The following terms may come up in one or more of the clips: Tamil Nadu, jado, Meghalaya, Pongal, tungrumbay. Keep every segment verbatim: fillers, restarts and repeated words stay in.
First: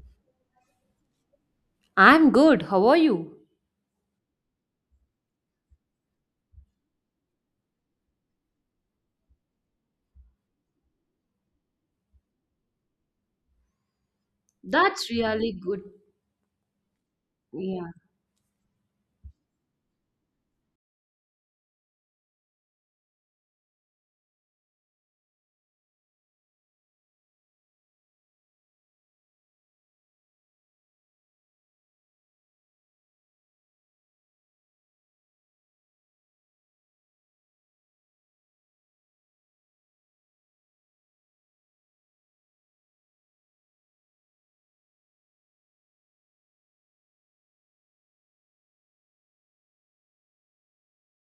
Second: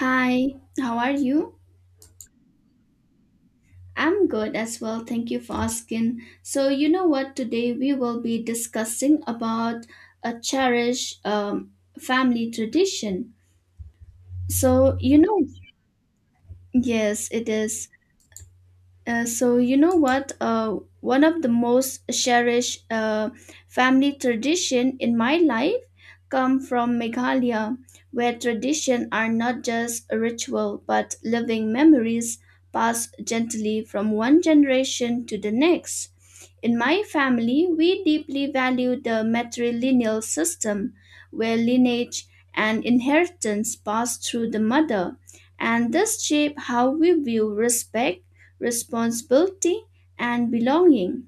Hi, how are you? I'm good. How are you? I'm good as well. Thank you for asking. So, you know what? Today we will be discussing about a cherished um, family tradition. So, That's you know, really good. yes, it is. Yeah. Uh, so you know what? Uh, one of the most cherished uh, family tradition in my life come from Meghalaya, where tradition are not just a ritual but living memories passed gently from one generation to the next. In my family, we deeply value the matrilineal system, where lineage and inheritance pass through the mother, and this shape how we view respect responsibility, and belonging.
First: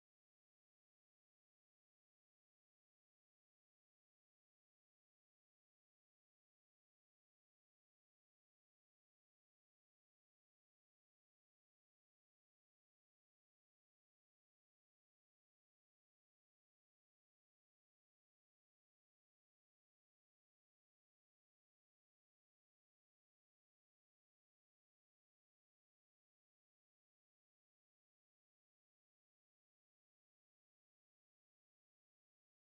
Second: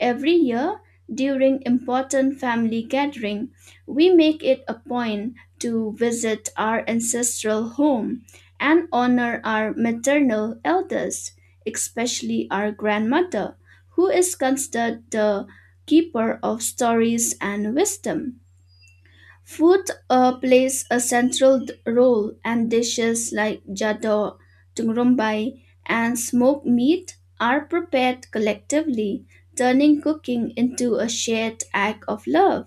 Every year, during important family gathering, we make it a point to visit our ancestral home and honor our maternal elders, especially our grandmother, who is considered the keeper of stories and wisdom. Food uh, plays a central d- role, and dishes like jado, tungrumbay, and smoked meat are prepared collectively, turning cooking into a shared act of love.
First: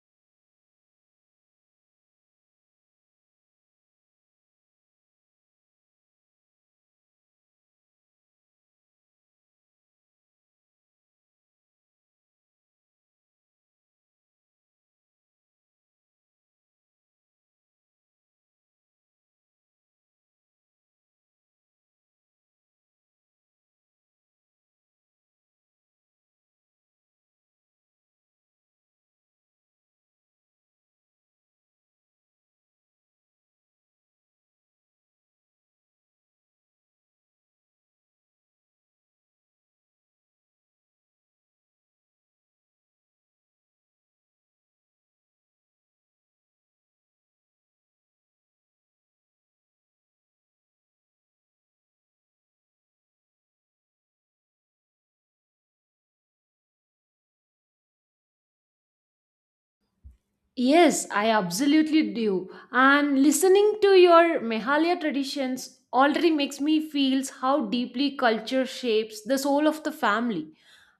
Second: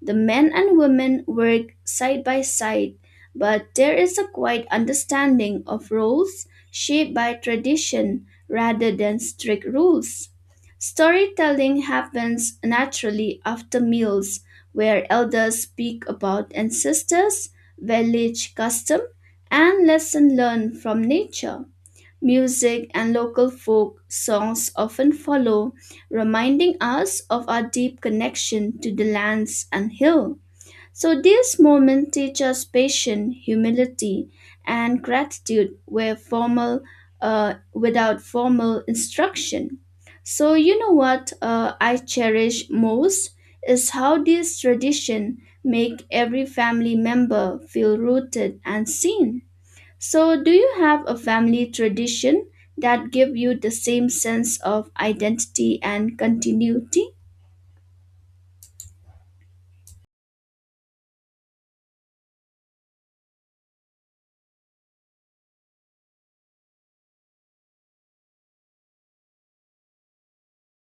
The men and women work side by side, but there is a quiet understanding of roles shaped by tradition rather than strict rules. Storytelling happens naturally after meals, where elders speak about ancestors, village custom, and lesson learned from nature. Music and local folk songs often follow, reminding us of our deep connection to the lands and hill. So these moments teach us patience, humility, and gratitude where formal, uh, without formal instruction. So you know what uh, I cherish most is how these tradition make every family member feel rooted and seen. So, do you have a family tradition that give you the same sense of identity and continuity? Yes, I absolutely do. And listening to your Meghalaya traditions already makes me feel how deeply culture shapes the soul of the family.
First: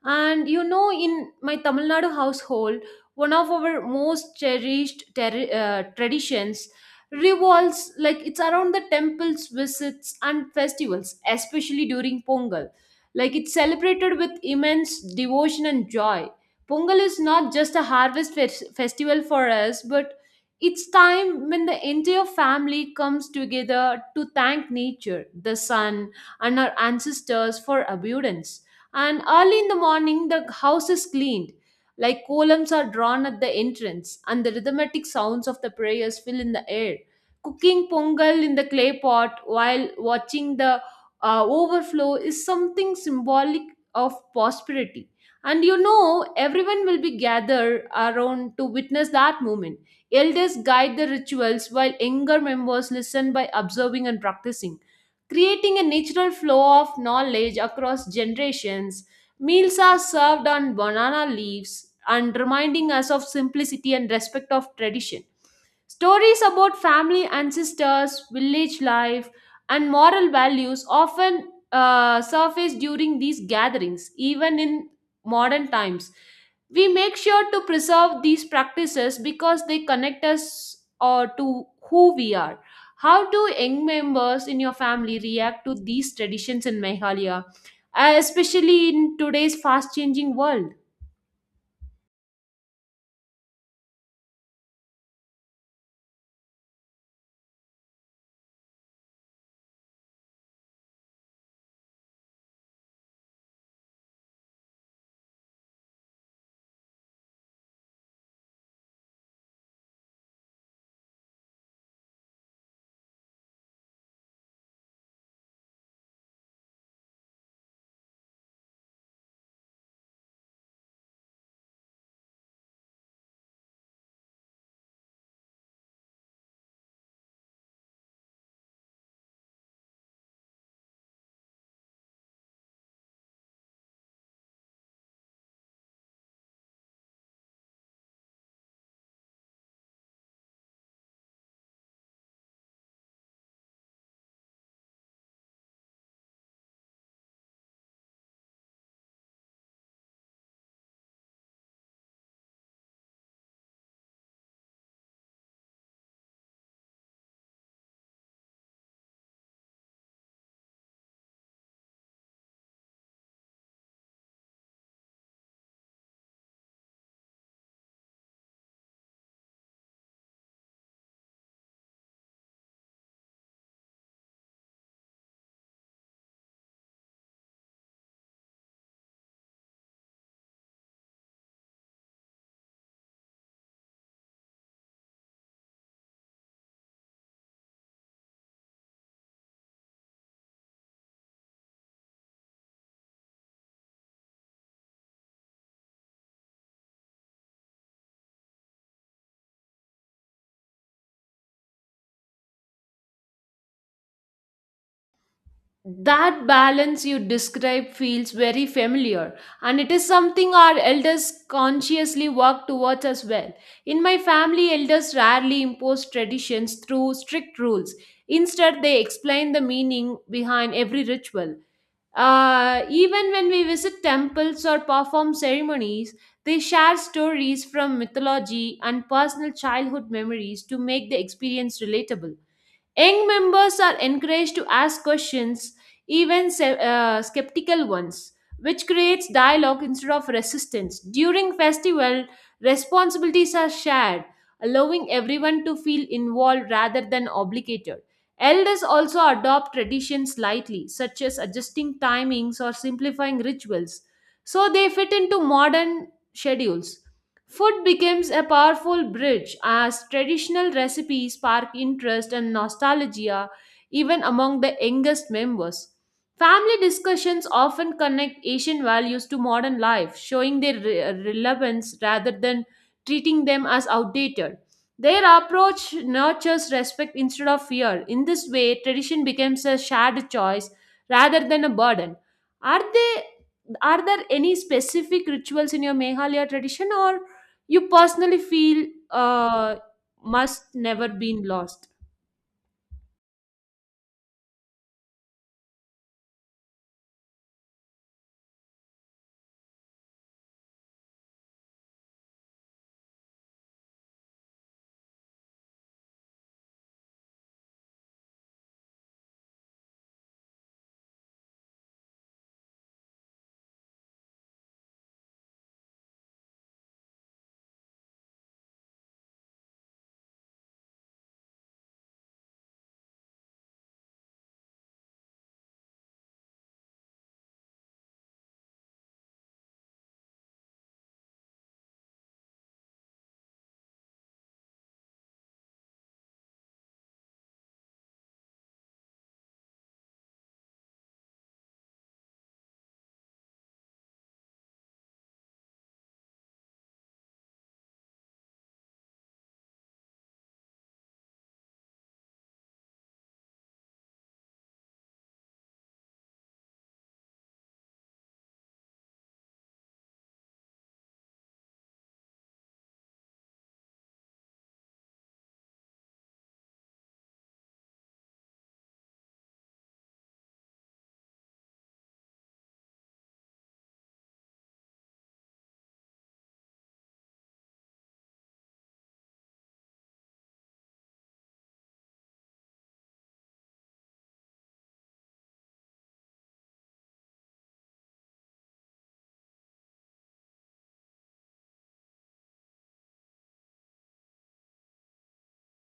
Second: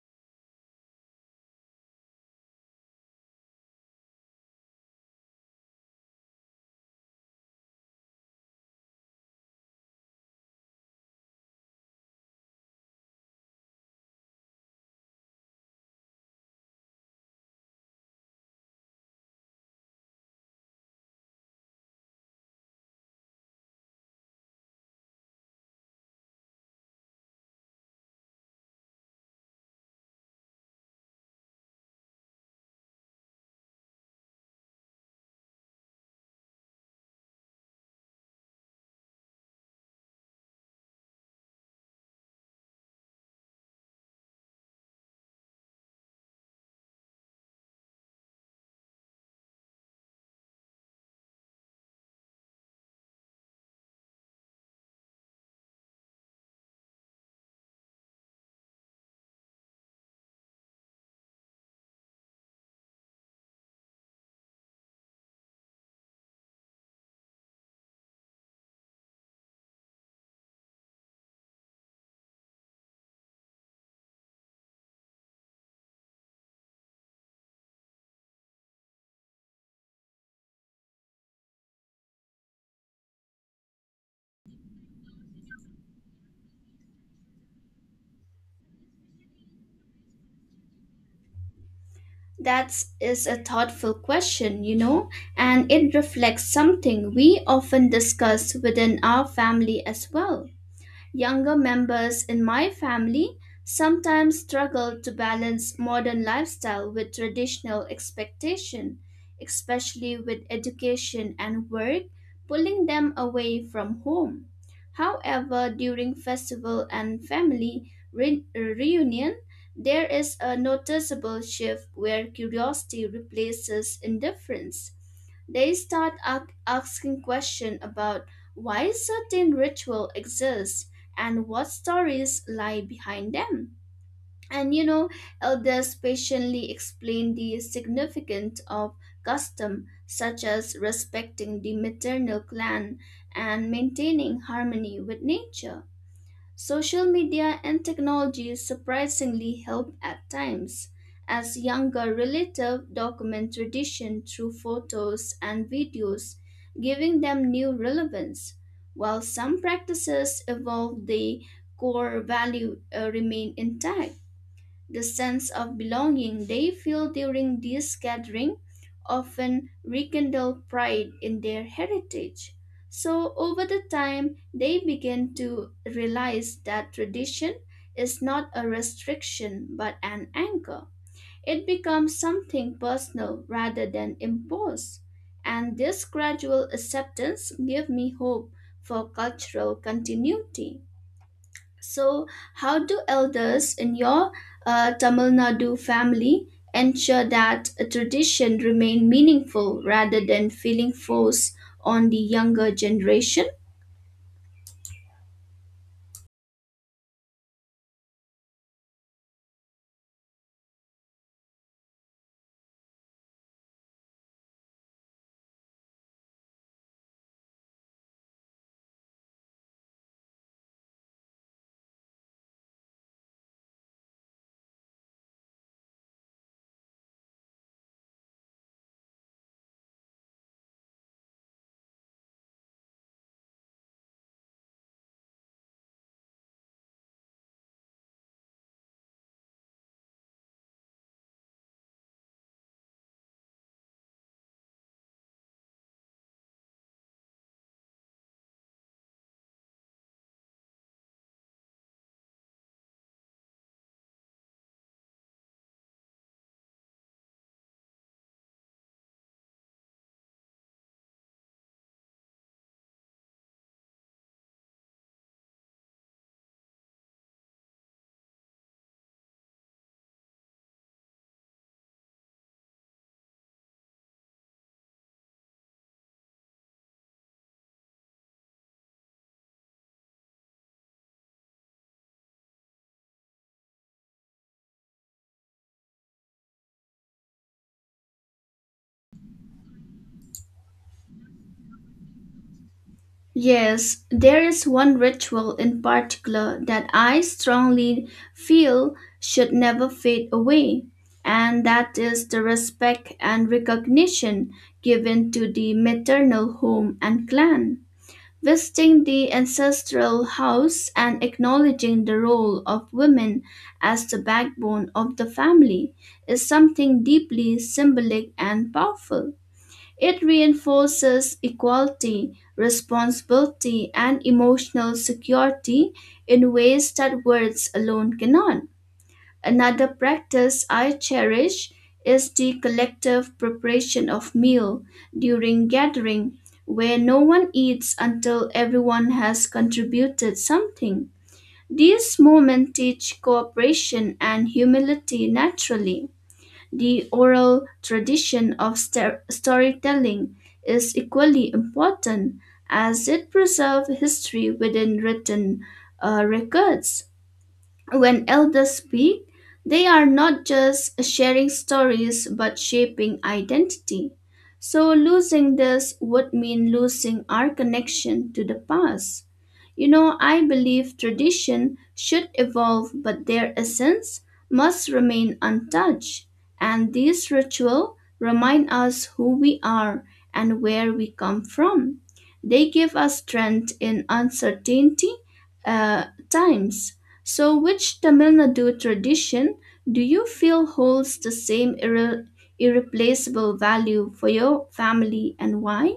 And you know, in my Tamil Nadu household, one of our most cherished ter- uh, traditions revolves like it's around the temples, visits, and festivals, especially during Pongal. Like it's celebrated with immense devotion and joy. Pongal is not just a harvest fes- festival for us, but it's time when the entire family comes together to thank nature, the sun, and our ancestors for abundance. And early in the morning, the house is cleaned, like columns are drawn at the entrance, and the rhythmic sounds of the prayers fill in the air. Cooking pongal in the clay pot while watching the uh, overflow is something symbolic of prosperity, and you know, everyone will be gathered around to witness that moment. Elders guide the rituals while younger members listen by observing and practicing, creating a natural flow of knowledge across generations. Meals are served on banana leaves and reminding us of simplicity and respect of tradition. Stories about family ancestors, village life, and moral values often uh, surface during these gatherings, even in modern times. We make sure to preserve these practices because they connect us uh, to who we are. How do young members in your family react to these traditions in Meghalaya, uh, especially in today's fast changing world? That is a thoughtful question, you know, and it reflects something we often discuss within our family as well. Younger members in my family sometimes struggle to balance modern lifestyle with traditional expectation, especially with education and work pulling them away from home. However, during festival and family re- reunion, there is a noticeable shift where curiosity replaces indifference they start ac- asking questions about why certain ritual exists and what stories lie behind them. And you know, elders patiently explain the significance of custom such as respecting the maternal clan and maintaining harmony with nature. Social media and technology surprisingly help at times, as younger relatives document tradition through photos and videos, giving them new relevance. While some practices evolve, the core value uh, remain intact. The sense of belonging they feel during this gathering often rekindle pride in their heritage. So over the time, they begin to realize that tradition is not a restriction but an anchor. It becomes something personal rather than imposed. And this gradual acceptance gives me hope for cultural continuity. So, how do elders in your uh, Tamil Nadu family ensure that a tradition remain meaningful rather than feeling forced on the younger generation? That balance you describe feels very familiar, and it is something our elders consciously work towards as well. In my family, elders rarely impose traditions through strict rules. Instead, they explain the meaning behind every ritual. Uh, even when we visit temples or perform ceremonies, they share stories from mythology and personal childhood memories to make the experience relatable. Young members are encouraged to ask questions, even se- uh, skeptical ones, which creates dialogue instead of resistance. During festival, responsibilities are shared, allowing everyone to feel involved rather than obligated. Elders also adopt traditions lightly, such as adjusting timings or simplifying rituals, so they fit into modern schedules. Food becomes a powerful bridge as traditional recipes spark interest and nostalgia even among the youngest members. Family discussions often connect Asian values to modern life, showing their re- relevance rather than treating them as outdated. Their approach nurtures respect instead of fear. In this way, tradition becomes a shared choice rather than a burden. Are they are there any specific rituals in your Meghalaya tradition or you personally feel uh, must never been lost? Yes, there is one ritual in particular that I strongly feel should never fade away, and that is the respect and recognition given to the maternal home and clan. Visiting the ancestral house and acknowledging the role of women as the backbone of the family is something deeply symbolic and powerful. It reinforces equality, responsibility, and emotional security in ways that words alone cannot. Another practice I cherish is the collective preparation of meal during gathering where no one eats until everyone has contributed something. These moments teach cooperation and humility naturally. The oral tradition of sta- storytelling is equally important as it preserves history within written uh, records. When elders speak, they are not just sharing stories but shaping identity. So, losing this would mean losing our connection to the past. You know, I believe tradition should evolve, but their essence must remain untouched. And these rituals remind us who we are and where we come from. They give us strength in uncertainty uh, times so, which Tamil Nadu tradition do you feel holds the same irre- irreplaceable value for your family and why?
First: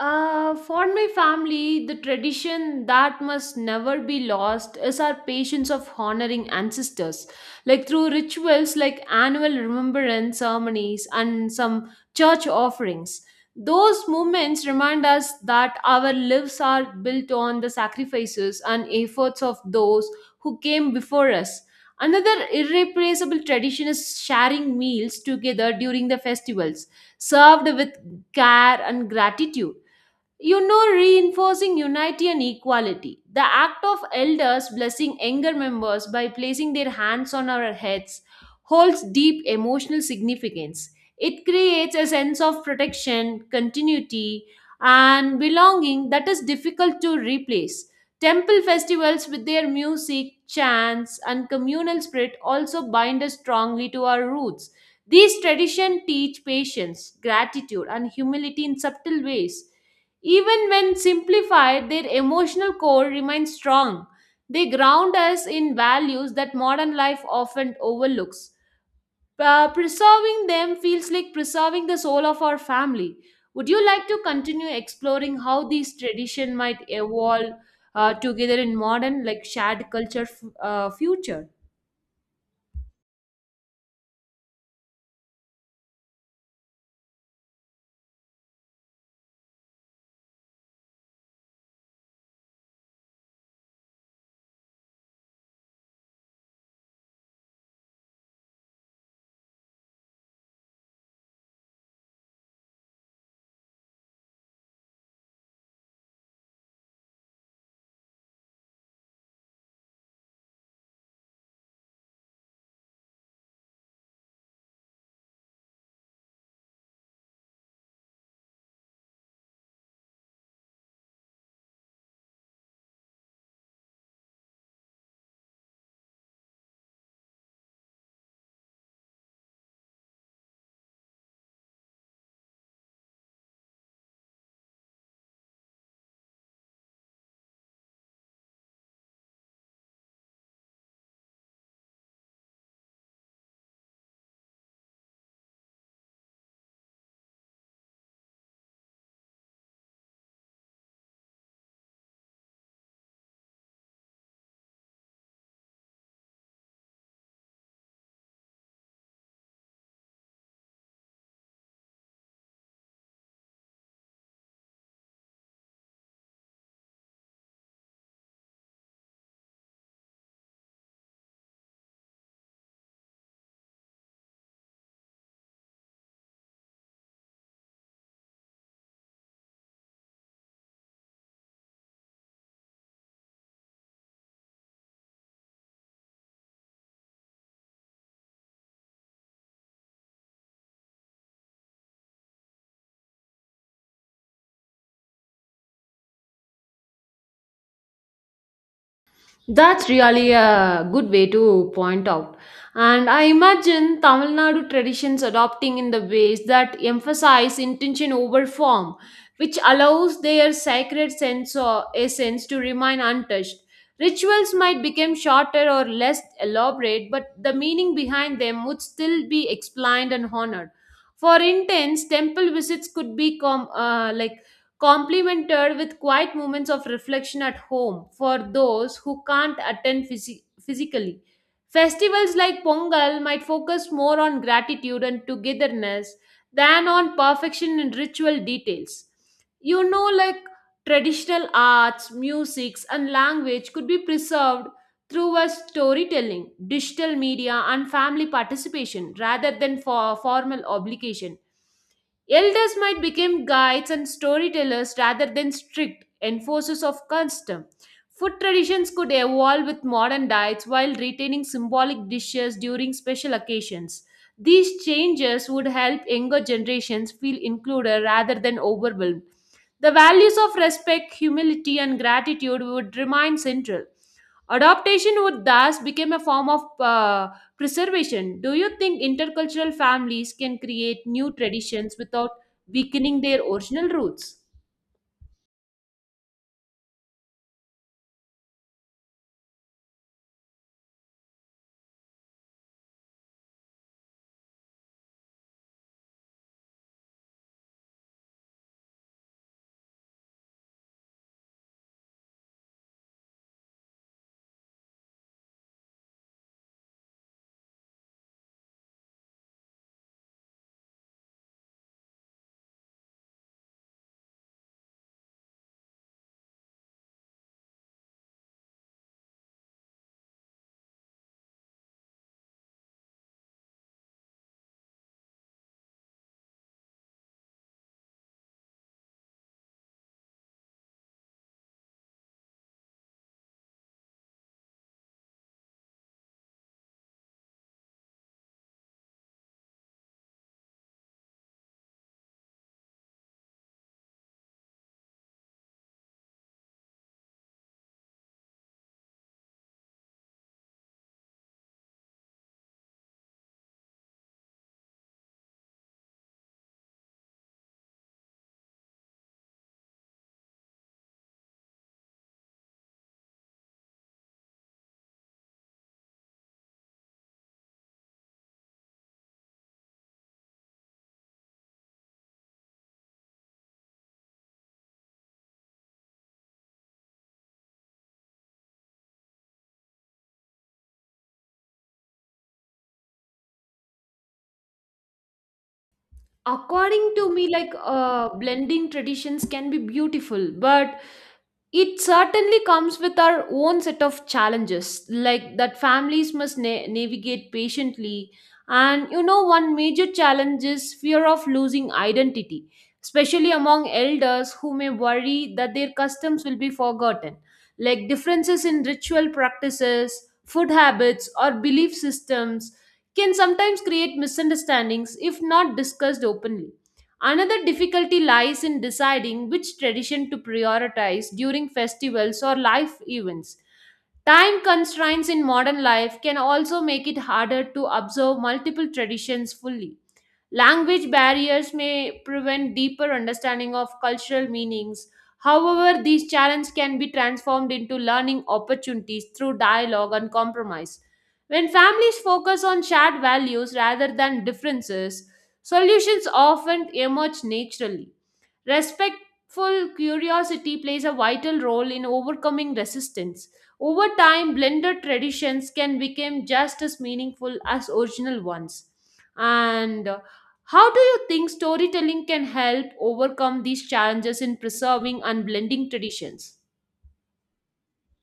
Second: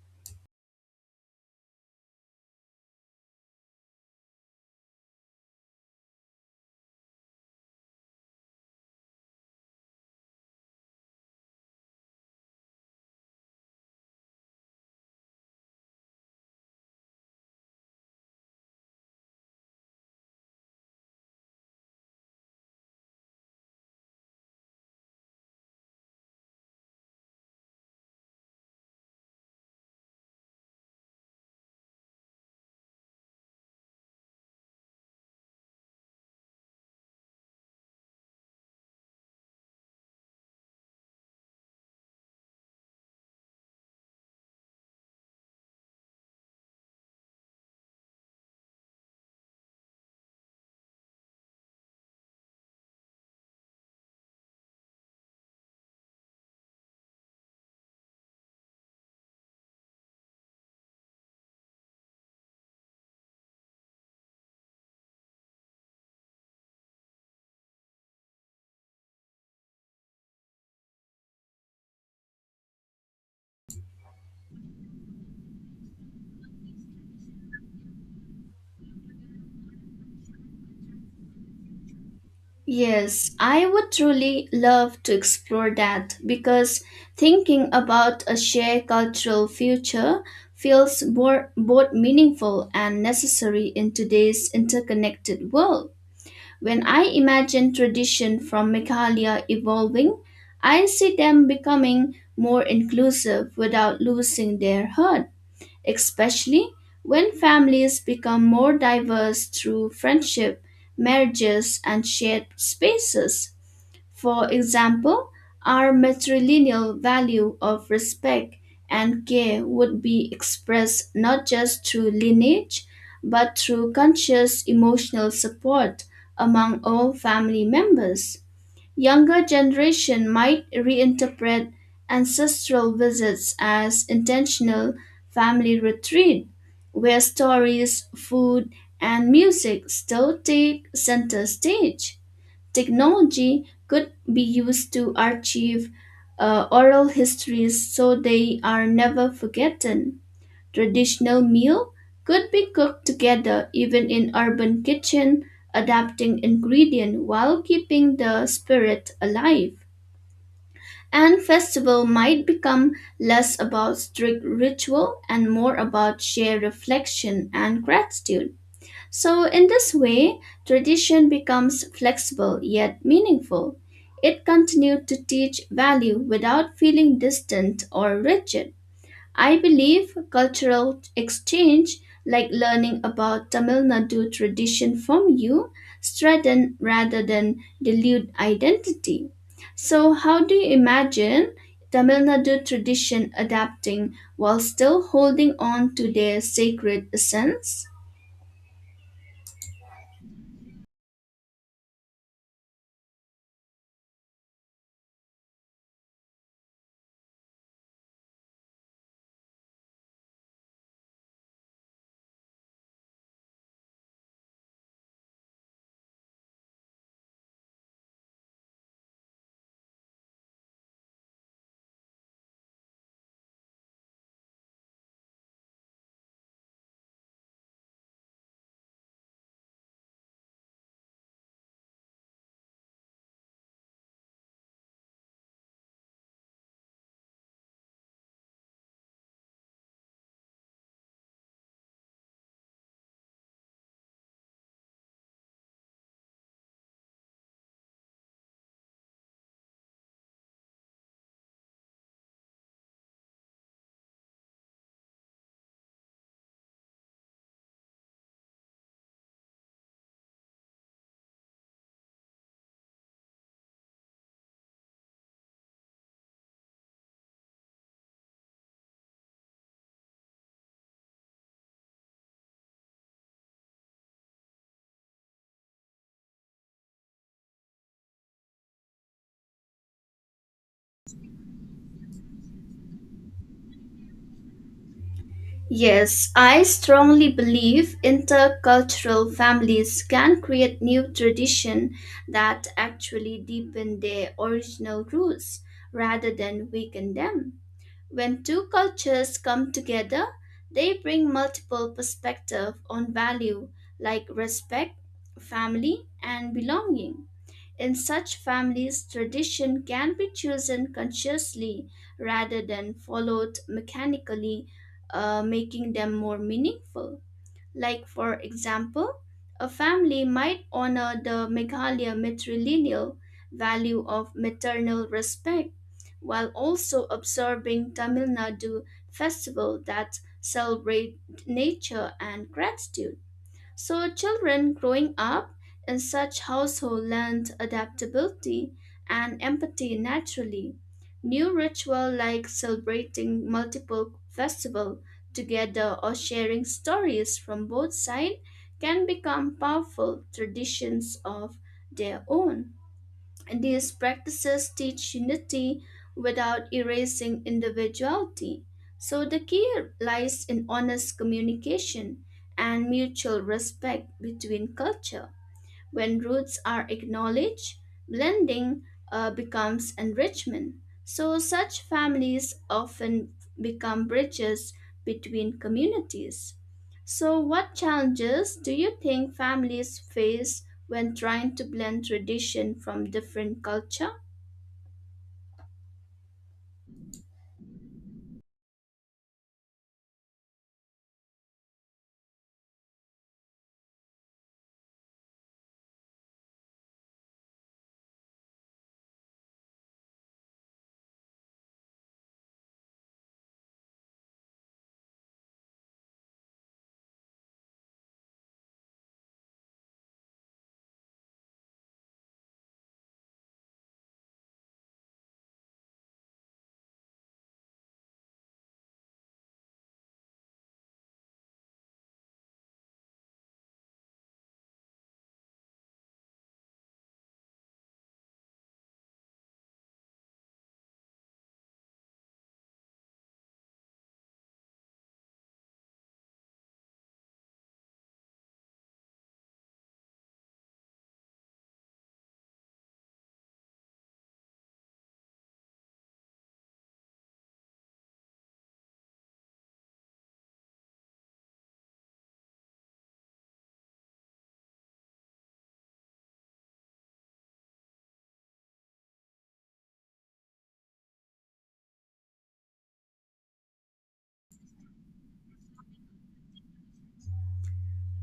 Uh, for my family, the tradition that must never be lost is our patience of honoring ancestors, like through rituals like annual remembrance ceremonies and some church offerings. Those moments remind us that our lives are built on the sacrifices and efforts of those who came before us. Another irreplaceable tradition is sharing meals together during the festivals, served with care and gratitude, you know, reinforcing unity and equality. The act of elders blessing younger members by placing their hands on our heads holds deep emotional significance. It creates a sense of protection, continuity, and belonging that is difficult to replace. Temple festivals with their music, chants, and communal spirit also bind us strongly to our roots. These traditions teach patience, gratitude, and humility in subtle ways, even when simplified, their emotional core remains strong. They ground us in values that modern life often overlooks. Uh, preserving them feels like preserving the soul of our family. Would you like to continue exploring how these tradition might evolve uh, together in modern, like shared culture f- uh, future? Yes, I would truly love to explore that because thinking about a shared cultural future feels more, both meaningful and necessary in today's interconnected world. When I imagine tradition from Meghalaya evolving, I see them becoming more inclusive without losing their heart, especially when families become more diverse through friendship, marriages, and shared spaces. For example, our matrilineal value of respect and care would be expressed not just through lineage, but through conscious emotional support among all family members. Younger generation might reinterpret ancestral visits as intentional family retreat, where stories, food, and music still take center stage. Technology could be used to archive uh, oral histories so they are never forgotten. Traditional meal could be cooked together even in urban kitchen, adapting ingredient while keeping the spirit alive. And festival might become less about strict ritual and more about shared reflection and gratitude. So, in this way, tradition becomes flexible yet meaningful. It continued to teach value without feeling distant or rigid. I believe cultural exchange, like learning about Tamil Nadu tradition from you, strengthen rather than dilute identity. So, how do you imagine Tamil Nadu tradition adapting while still holding on to their sacred essence? That's really a good way to point out. And I imagine Tamil Nadu traditions adopting in the ways that emphasize intention over form, which allows their sacred sense or essence to remain untouched. Rituals might become shorter or less elaborate, but the meaning behind them would still be explained and honored. For instance, temple visits could be com- uh, like complemented with quiet moments of reflection at home for those who can't attend physi- physically. Festivals like Pongal might focus more on gratitude and togetherness than on perfection in ritual details. You know, like traditional arts, musics, and language could be preserved through a storytelling, digital media, and family participation rather than for formal obligation. Elders might become guides and storytellers rather than strict enforcers of custom. Food traditions could evolve with modern diets while retaining symbolic dishes during special occasions. These changes would help younger generations feel included rather than overwhelmed. The values of respect, humility, and gratitude would remain central. Adaptation would thus become a form of uh, preservation. Do you think intercultural families can create new traditions without weakening their original roots? Yes, I strongly believe intercultural families can create new tradition that actually deepen their original roots rather than weaken them. When two cultures come together, they bring multiple perspectives on value like respect, family, and belonging. In such families, tradition can be chosen consciously rather than followed mechanically, uh, making them more meaningful. Like, for example, a family might honor the Meghalaya matrilineal value of maternal respect while also observing Tamil Nadu festival that celebrate nature and gratitude. So children growing up in such household learned adaptability and empathy naturally. New ritual like celebrating multiple festival together or sharing stories from both sides can become powerful traditions of their own. These practices teach unity without erasing individuality. So the key lies in honest communication and mutual respect between culture. When roots are acknowledged, blending uh, becomes enrichment. So, such families often become bridges between communities. So, what challenges do you think families face when trying to blend tradition from different culture? According to me, like uh, blending traditions can be beautiful, but it certainly comes with our own set of challenges, like that families must na- navigate patiently. And you know, one major challenge is fear of losing identity, especially among elders who may worry that their customs will be forgotten, like differences in ritual practices, food habits, or belief systems can sometimes create misunderstandings if not discussed openly. Another difficulty lies in deciding which tradition to prioritize during festivals or life events. Time constraints in modern life can also make it harder to observe multiple traditions fully. Language barriers may prevent deeper understanding of cultural meanings. However, these challenges can be transformed into learning opportunities through dialogue and compromise. When families focus on shared values rather than differences, solutions often emerge naturally. Respectful curiosity plays a vital role in overcoming resistance. Over time, blended traditions can become just as meaningful as original ones. And how do you think storytelling can help overcome these challenges in preserving and blending traditions?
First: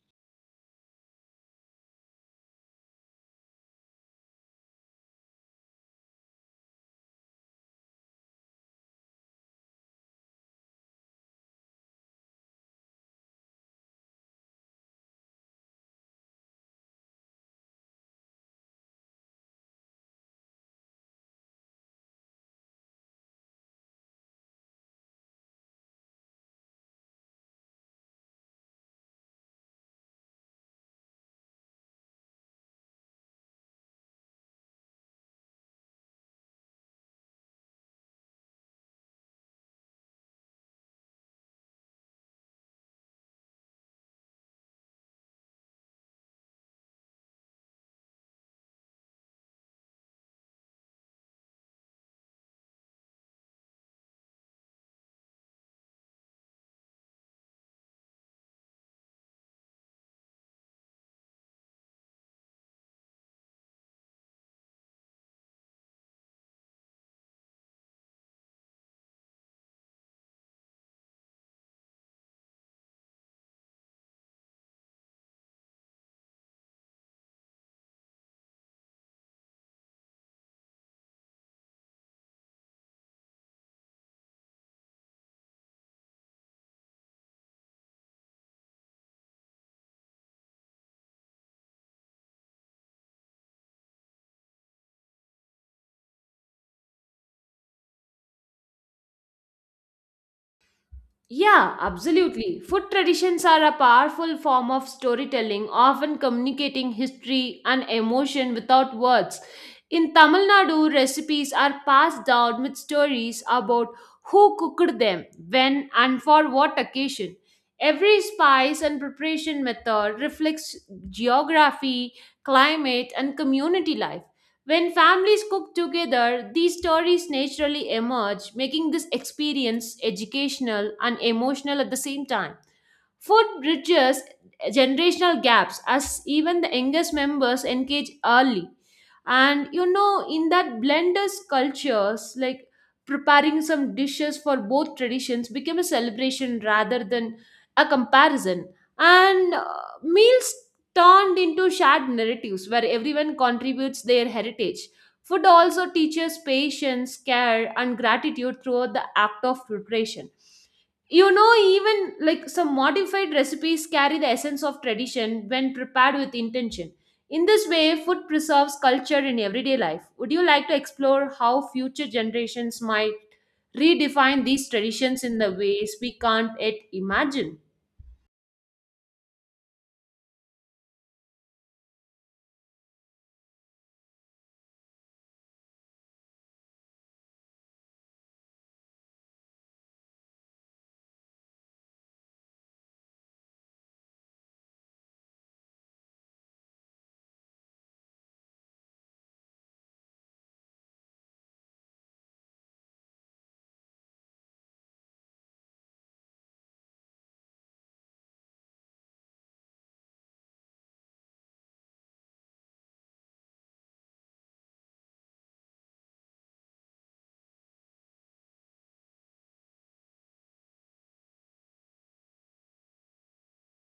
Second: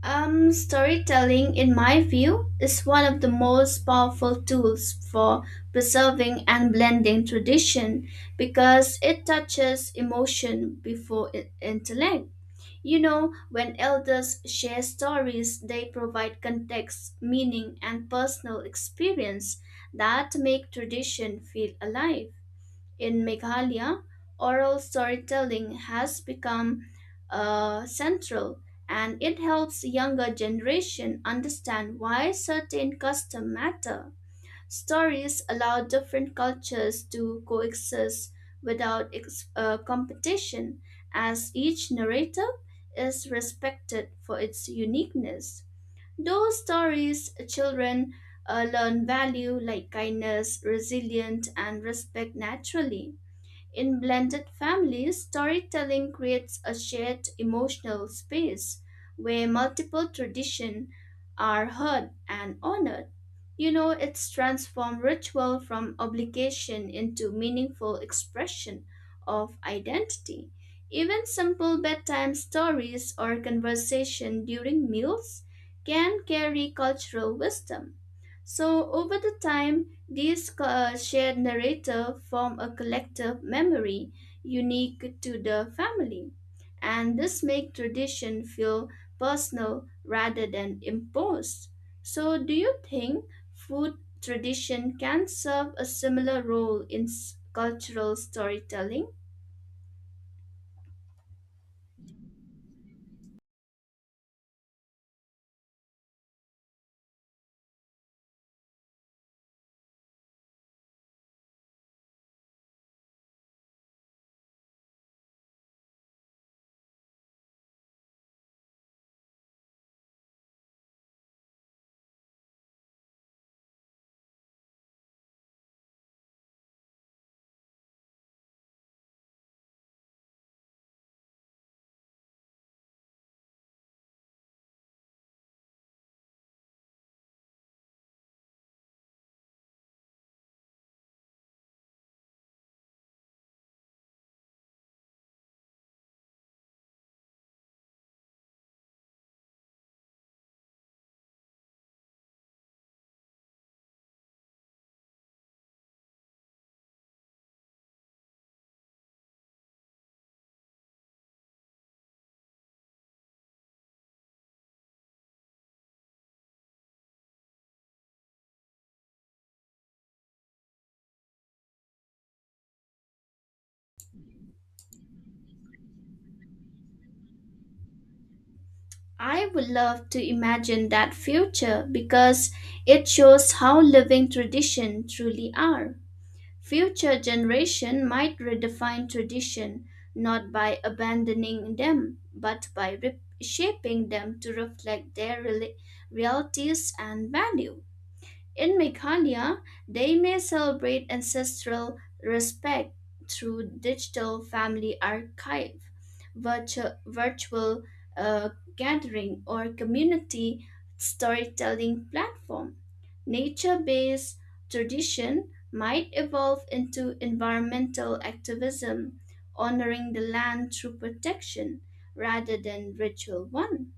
Um, storytelling, in my view, is one of the most powerful tools for preserving and blending tradition because it touches emotion before i- intellect. You know, when elders share stories, they provide context, meaning, and personal experience that make tradition feel alive. In Meghalaya, oral storytelling has become uh, central and it helps younger generation understand why certain customs matter. Stories allow different cultures to coexist without ex- uh, competition as each narrator is respected for its uniqueness. Those stories children uh, learn value like kindness, resilience and respect naturally. In blended families, storytelling creates a shared emotional space where multiple traditions are heard and honored. You know, it's transformed ritual from obligation into meaningful expression of identity. Even simple bedtime stories or conversation during meals can carry cultural wisdom. So, over the time, these co- uh, shared narrative form a collective memory unique to the family, and this make tradition feel personal rather than imposed. So, do you think Food tradition can serve a similar role in s- cultural storytelling. Yeah, absolutely. Food traditions are a powerful form of storytelling, often communicating history and emotion without words. In Tamil Nadu, recipes are passed down with stories about who cooked them, when, and for what occasion. Every spice and preparation method reflects geography, climate, and community life. When families cook together, these stories naturally emerge, making this experience educational and emotional at the same time. Food bridges generational gaps as even the youngest members engage early. And you know, in that blenders cultures, like preparing some dishes for both traditions became a celebration rather than a comparison. And uh, meals turned into shared narratives where everyone contributes their heritage. Food also teaches patience, care, and gratitude throughout the act of preparation, you know, even like some modified recipes carry the essence of tradition when prepared with intention. In this way, food preserves culture in everyday life. Would you like to explore how future generations might redefine these traditions in the ways we can't yet imagine? I would love to imagine that future because it shows how living tradition truly are. Future generation might redefine tradition not by abandoning them but by reshaping them to reflect their rela- realities and value. In Mekania, they may celebrate ancestral respect through digital family archive, virtu- virtual uh, gathering, or community storytelling platform. Nature based tradition might evolve into environmental activism, honoring the land through protection rather than ritual one.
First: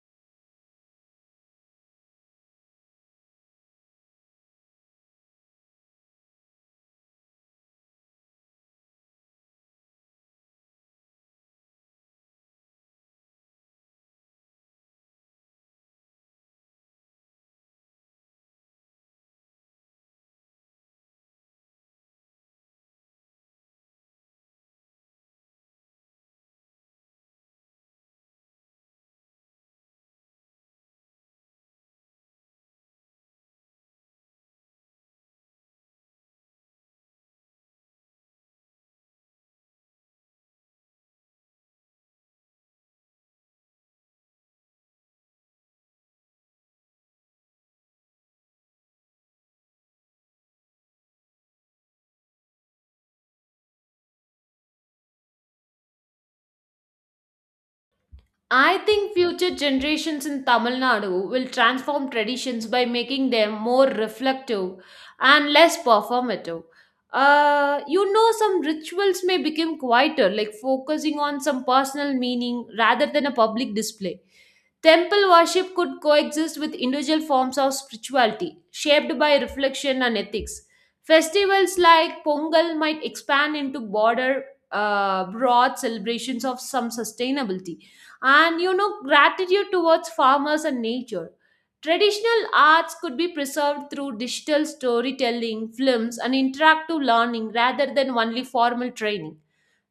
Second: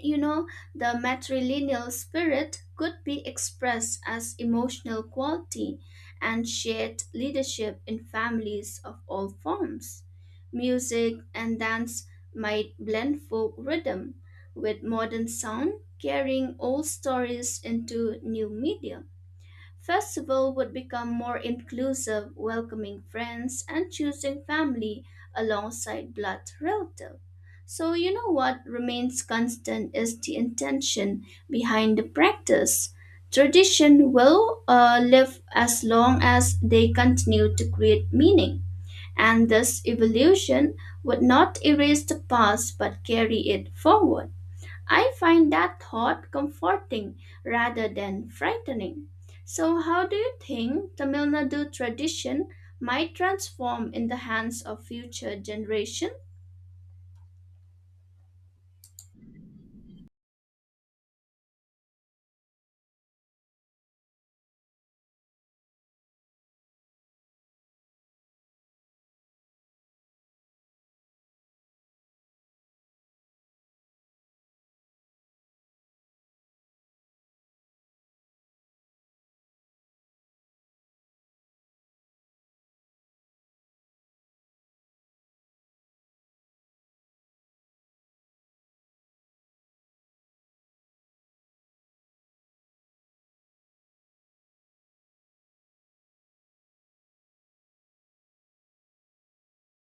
You know, the matrilineal spirit could be expressed as emotional quality and shared leadership in families of all forms. Music and dance might blend folk rhythm with modern sound, carrying old stories into new media. Festival would become more inclusive, welcoming friends and choosing family alongside blood relative. So you know what remains constant is the intention behind the practice. Tradition will uh, live as long as they continue to create meaning, and this evolution would not erase the past but carry it forward. I find that thought comforting rather than frightening. So, how do you think Tamil Nadu tradition might transform in the hands of future generations? I think future generations in Tamil Nadu will transform traditions by making them more reflective and less performative. Uh, you know, some rituals may become quieter, like focusing on some personal meaning rather than a public display. Temple worship could coexist with individual forms of spirituality, shaped by reflection and ethics. Festivals like Pongal might expand into broader, uh, broad celebrations of some sustainability and, you know, gratitude towards farmers and nature. Traditional arts could be preserved through digital storytelling, films, and interactive learning rather than only formal training.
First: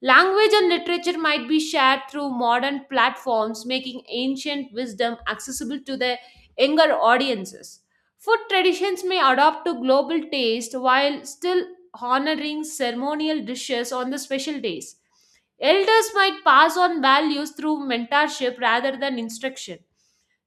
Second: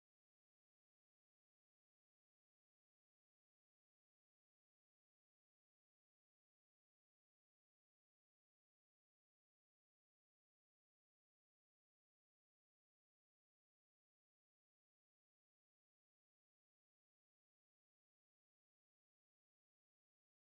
Language and literature might be shared through modern platforms, making ancient wisdom accessible to the younger audiences. Food traditions may adapt to global taste while still honoring ceremonial dishes on the special days. Elders might pass on values through mentorship rather than instruction.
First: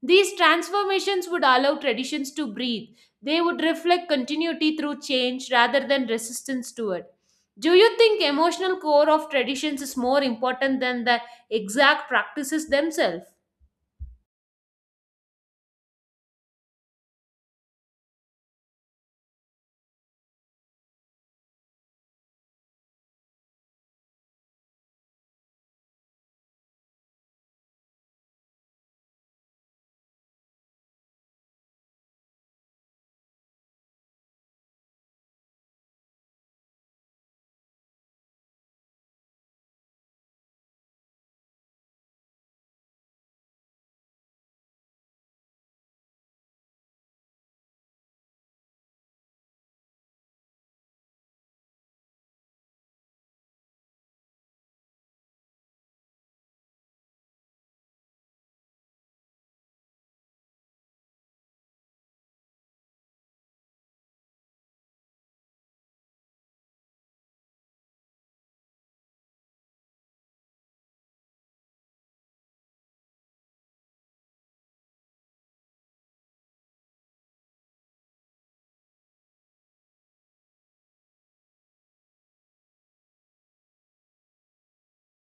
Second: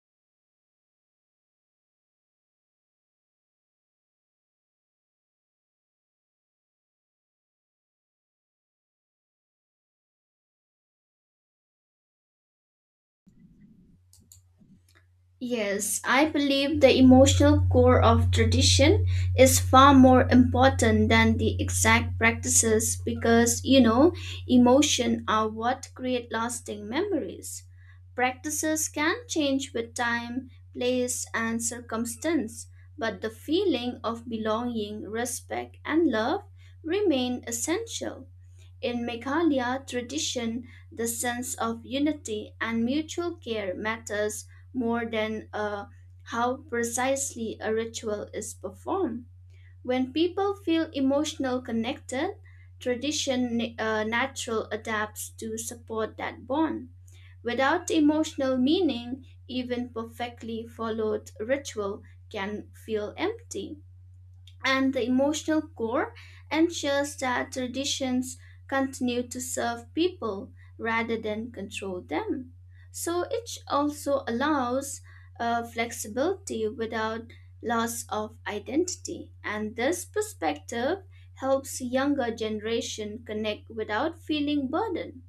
These transformations would allow traditions to breathe. They would reflect continuity through change rather than resistance to it. Do you think emotional core of traditions is more important than the exact practices themselves? Yes, I believe the emotional core of tradition is far more important than the exact practices because, you know, emotion are what create lasting memories. Practices can change with time, place, and circumstance, but the feeling of belonging, respect, and love remain essential. In Meghalaya tradition, the sense of unity and mutual care matters more than uh, how precisely a ritual is performed. When people feel emotional connected, tradition na- uh, natural adapts to support that bond. Without emotional meaning, even perfectly followed ritual can feel empty and the emotional core ensures that traditions continue to serve people rather than control them. So it also allows uh, flexibility without loss of identity, and this perspective helps younger generation connect without feeling burdened.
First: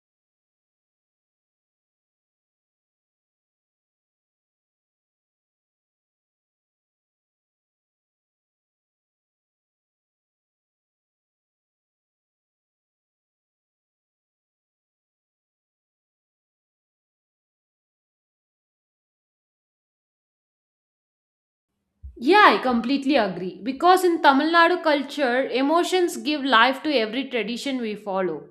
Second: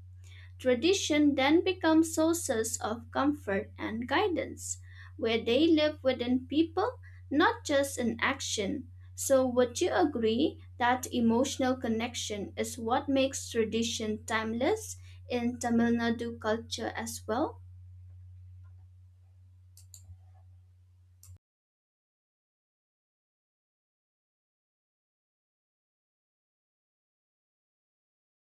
Tradition then becomes sources of comfort and guidance, where they live within people, not just in action. So, would you agree that emotional connection is what makes tradition timeless in Tamil Nadu culture as well? Yeah, I completely agree. Because in Tamil Nadu culture, emotions give life to every tradition we follow.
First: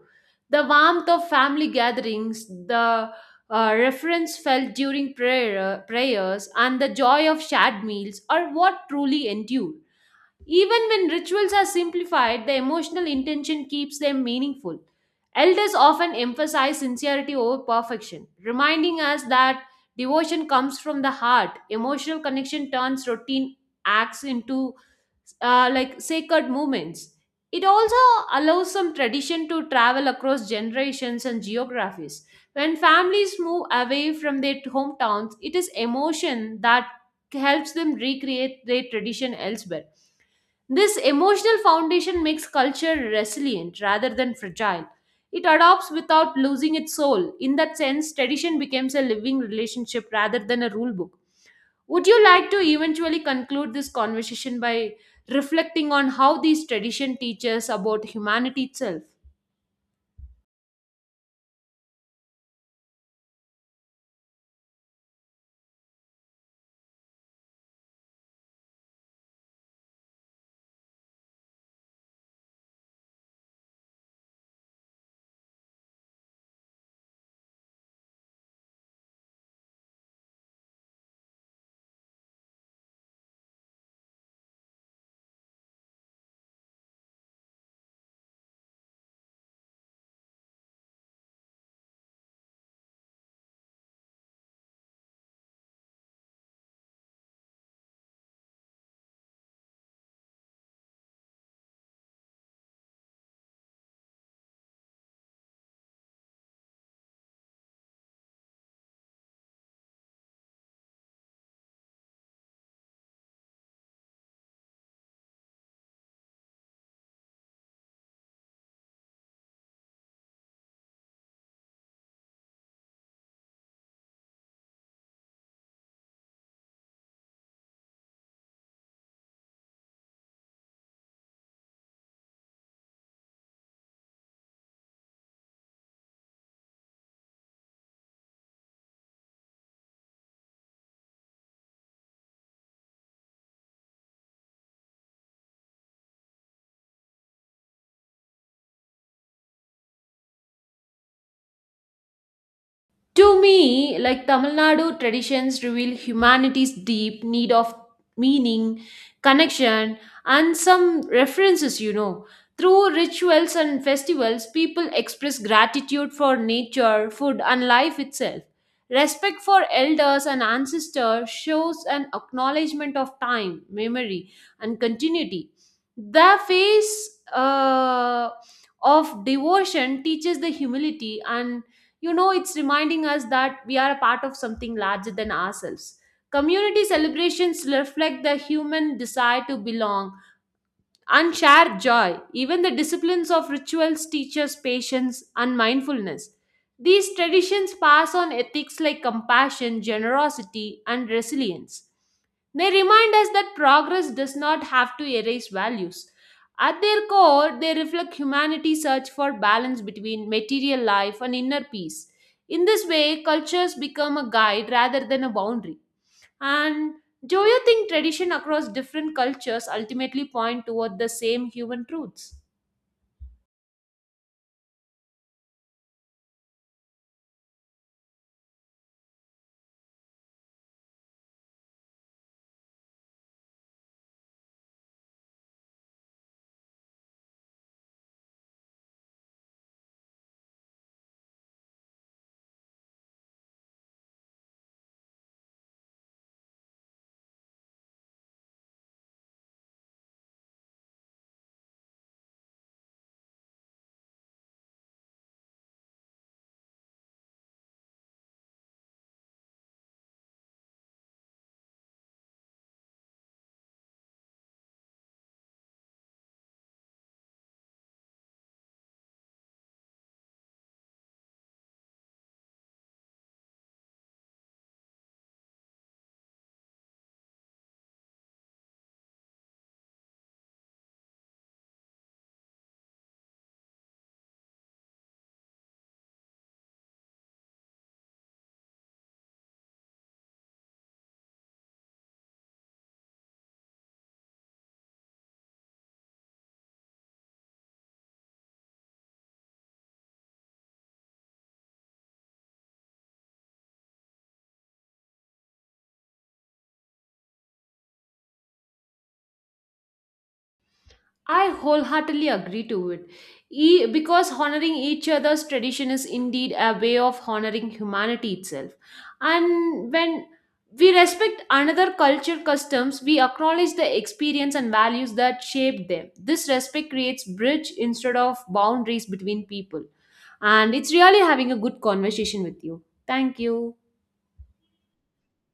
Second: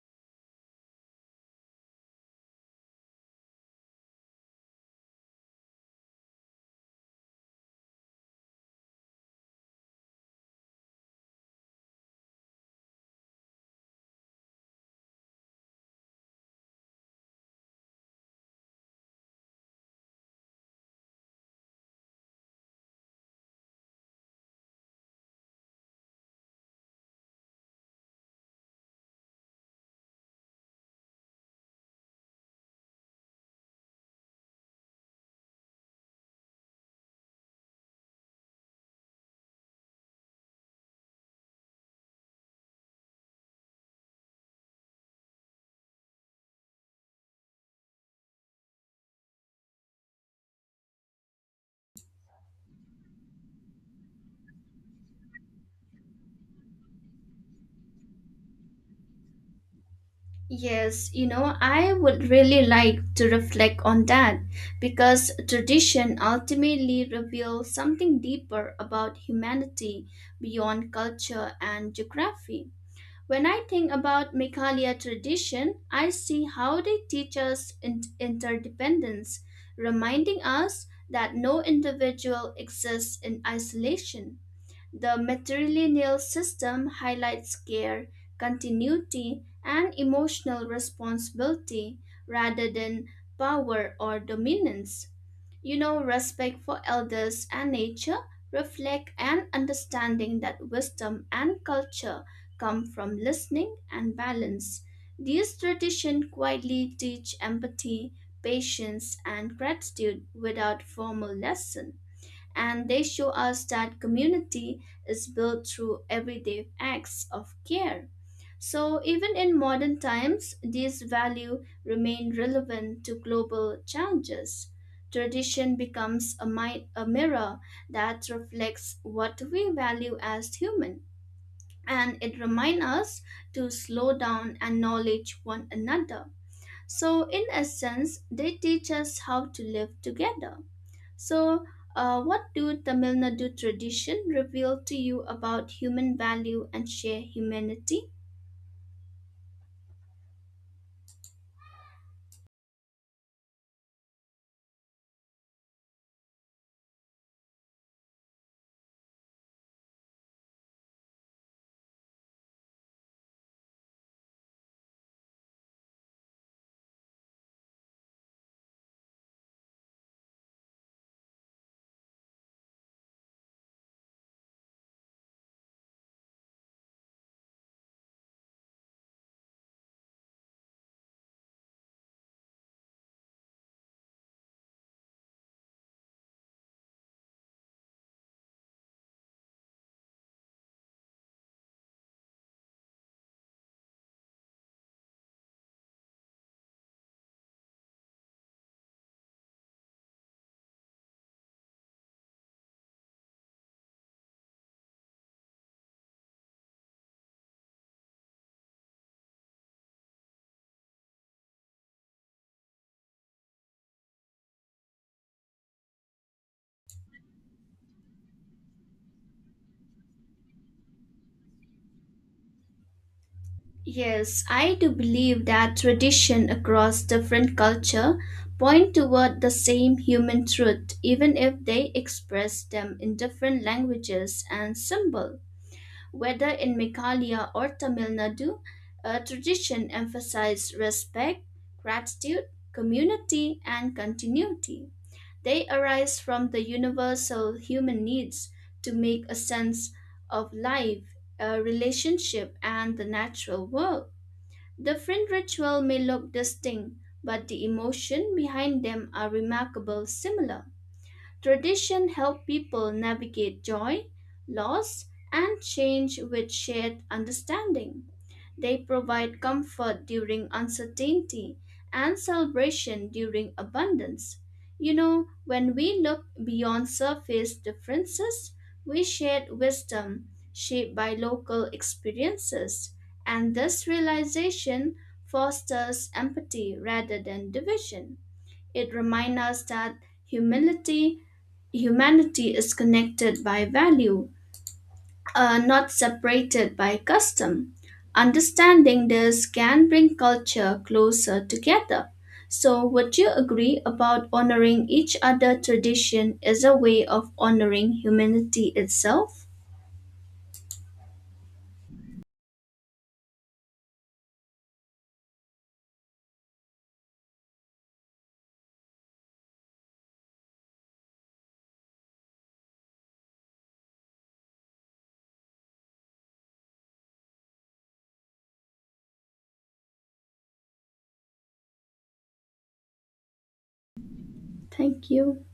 The warmth of family gatherings, the uh, reference felt during prayer, prayers, and the joy of shared meals are what truly endure. Even when rituals are simplified, the emotional intention keeps them meaningful. Elders often emphasize sincerity over perfection, reminding us that devotion comes from the heart. Emotional connection turns routine acts into uh, like sacred moments. It also allows some tradition to travel across generations and geographies. When families move away from their hometowns, it is emotion that helps them recreate their tradition elsewhere. This emotional foundation makes culture resilient rather than fragile. It adopts without losing its soul. In that sense, tradition becomes a living relationship rather than a rule book. Would you like to eventually conclude this conversation by reflecting on how these tradition teaches about humanity itself? Yes, you know, I would really like to reflect on that because tradition ultimately reveals something deeper about humanity beyond culture and geography. When I think about Meghalaya tradition, I see how they teach us in- interdependence, reminding us that no individual exists in isolation. The matrilineal system highlights care, continuity, and emotional responsibility rather than power or dominance. You know, respect for elders and nature reflect an understanding that wisdom and culture come from listening and balance. These traditions quietly teach empathy, patience, and gratitude without formal lesson and they show us that community is built through everyday acts of care. So, even in modern times, these values remain relevant to global challenges. Tradition becomes a, mi- a mirror that reflects what we value as human, and it reminds us to slow down and acknowledge one another. So, in essence, they teach us how to live together. So, uh, what do Tamil Nadu tradition reveal to you about human value and shared humanity? To me, like Tamil Nadu traditions reveal humanity's deep need of meaning, connection, and some references, you know. Through rituals and festivals, people express gratitude for nature, food, and life itself. Respect for elders and ancestors shows an acknowledgement of time, memory, and continuity. The phase uh, of devotion teaches the humility and, you know, it's reminding us that we are a part of something larger than ourselves. Community celebrations reflect the human desire to belong and share joy. Even the disciplines of rituals teach us patience and mindfulness. These traditions pass on ethics like compassion, generosity, and resilience. They remind us that progress does not have to erase values. At their core, they reflect humanity's search for balance between material life and inner peace. In this way, cultures become a guide rather than a boundary. And do you think tradition across different cultures ultimately point toward the same human truths? Yes, I do believe that tradition across different culture point toward the same human truth, even if they express them in different languages and symbol. Whether in Meghalaya or Tamil Nadu, a tradition emphasizes respect, gratitude, community, and continuity They arise from the universal human needs to make a sense of life, a relationship, and the natural world. The Different ritual may look distinct, but the emotion behind them are remarkably similar. Tradition help people navigate joy, loss, and change with shared understanding. They provide comfort during uncertainty and celebration during abundance. You know, when we look beyond surface differences, we share wisdom shaped by local experiences, and this realization fosters empathy rather than division. It reminds us that humility humanity is connected by value uh, not separated by custom. Understanding this can bring culture closer together. So, would you agree about honoring each other tradition as a way of honoring humanity itself? I wholeheartedly agree to it. E- because honoring each other's tradition is indeed a way of honoring humanity itself. And when we respect another culture customs, we acknowledge the experience and values that shaped them. This respect creates bridge instead of boundaries between people. And it's really having a good conversation with you. Thank you. Thank you.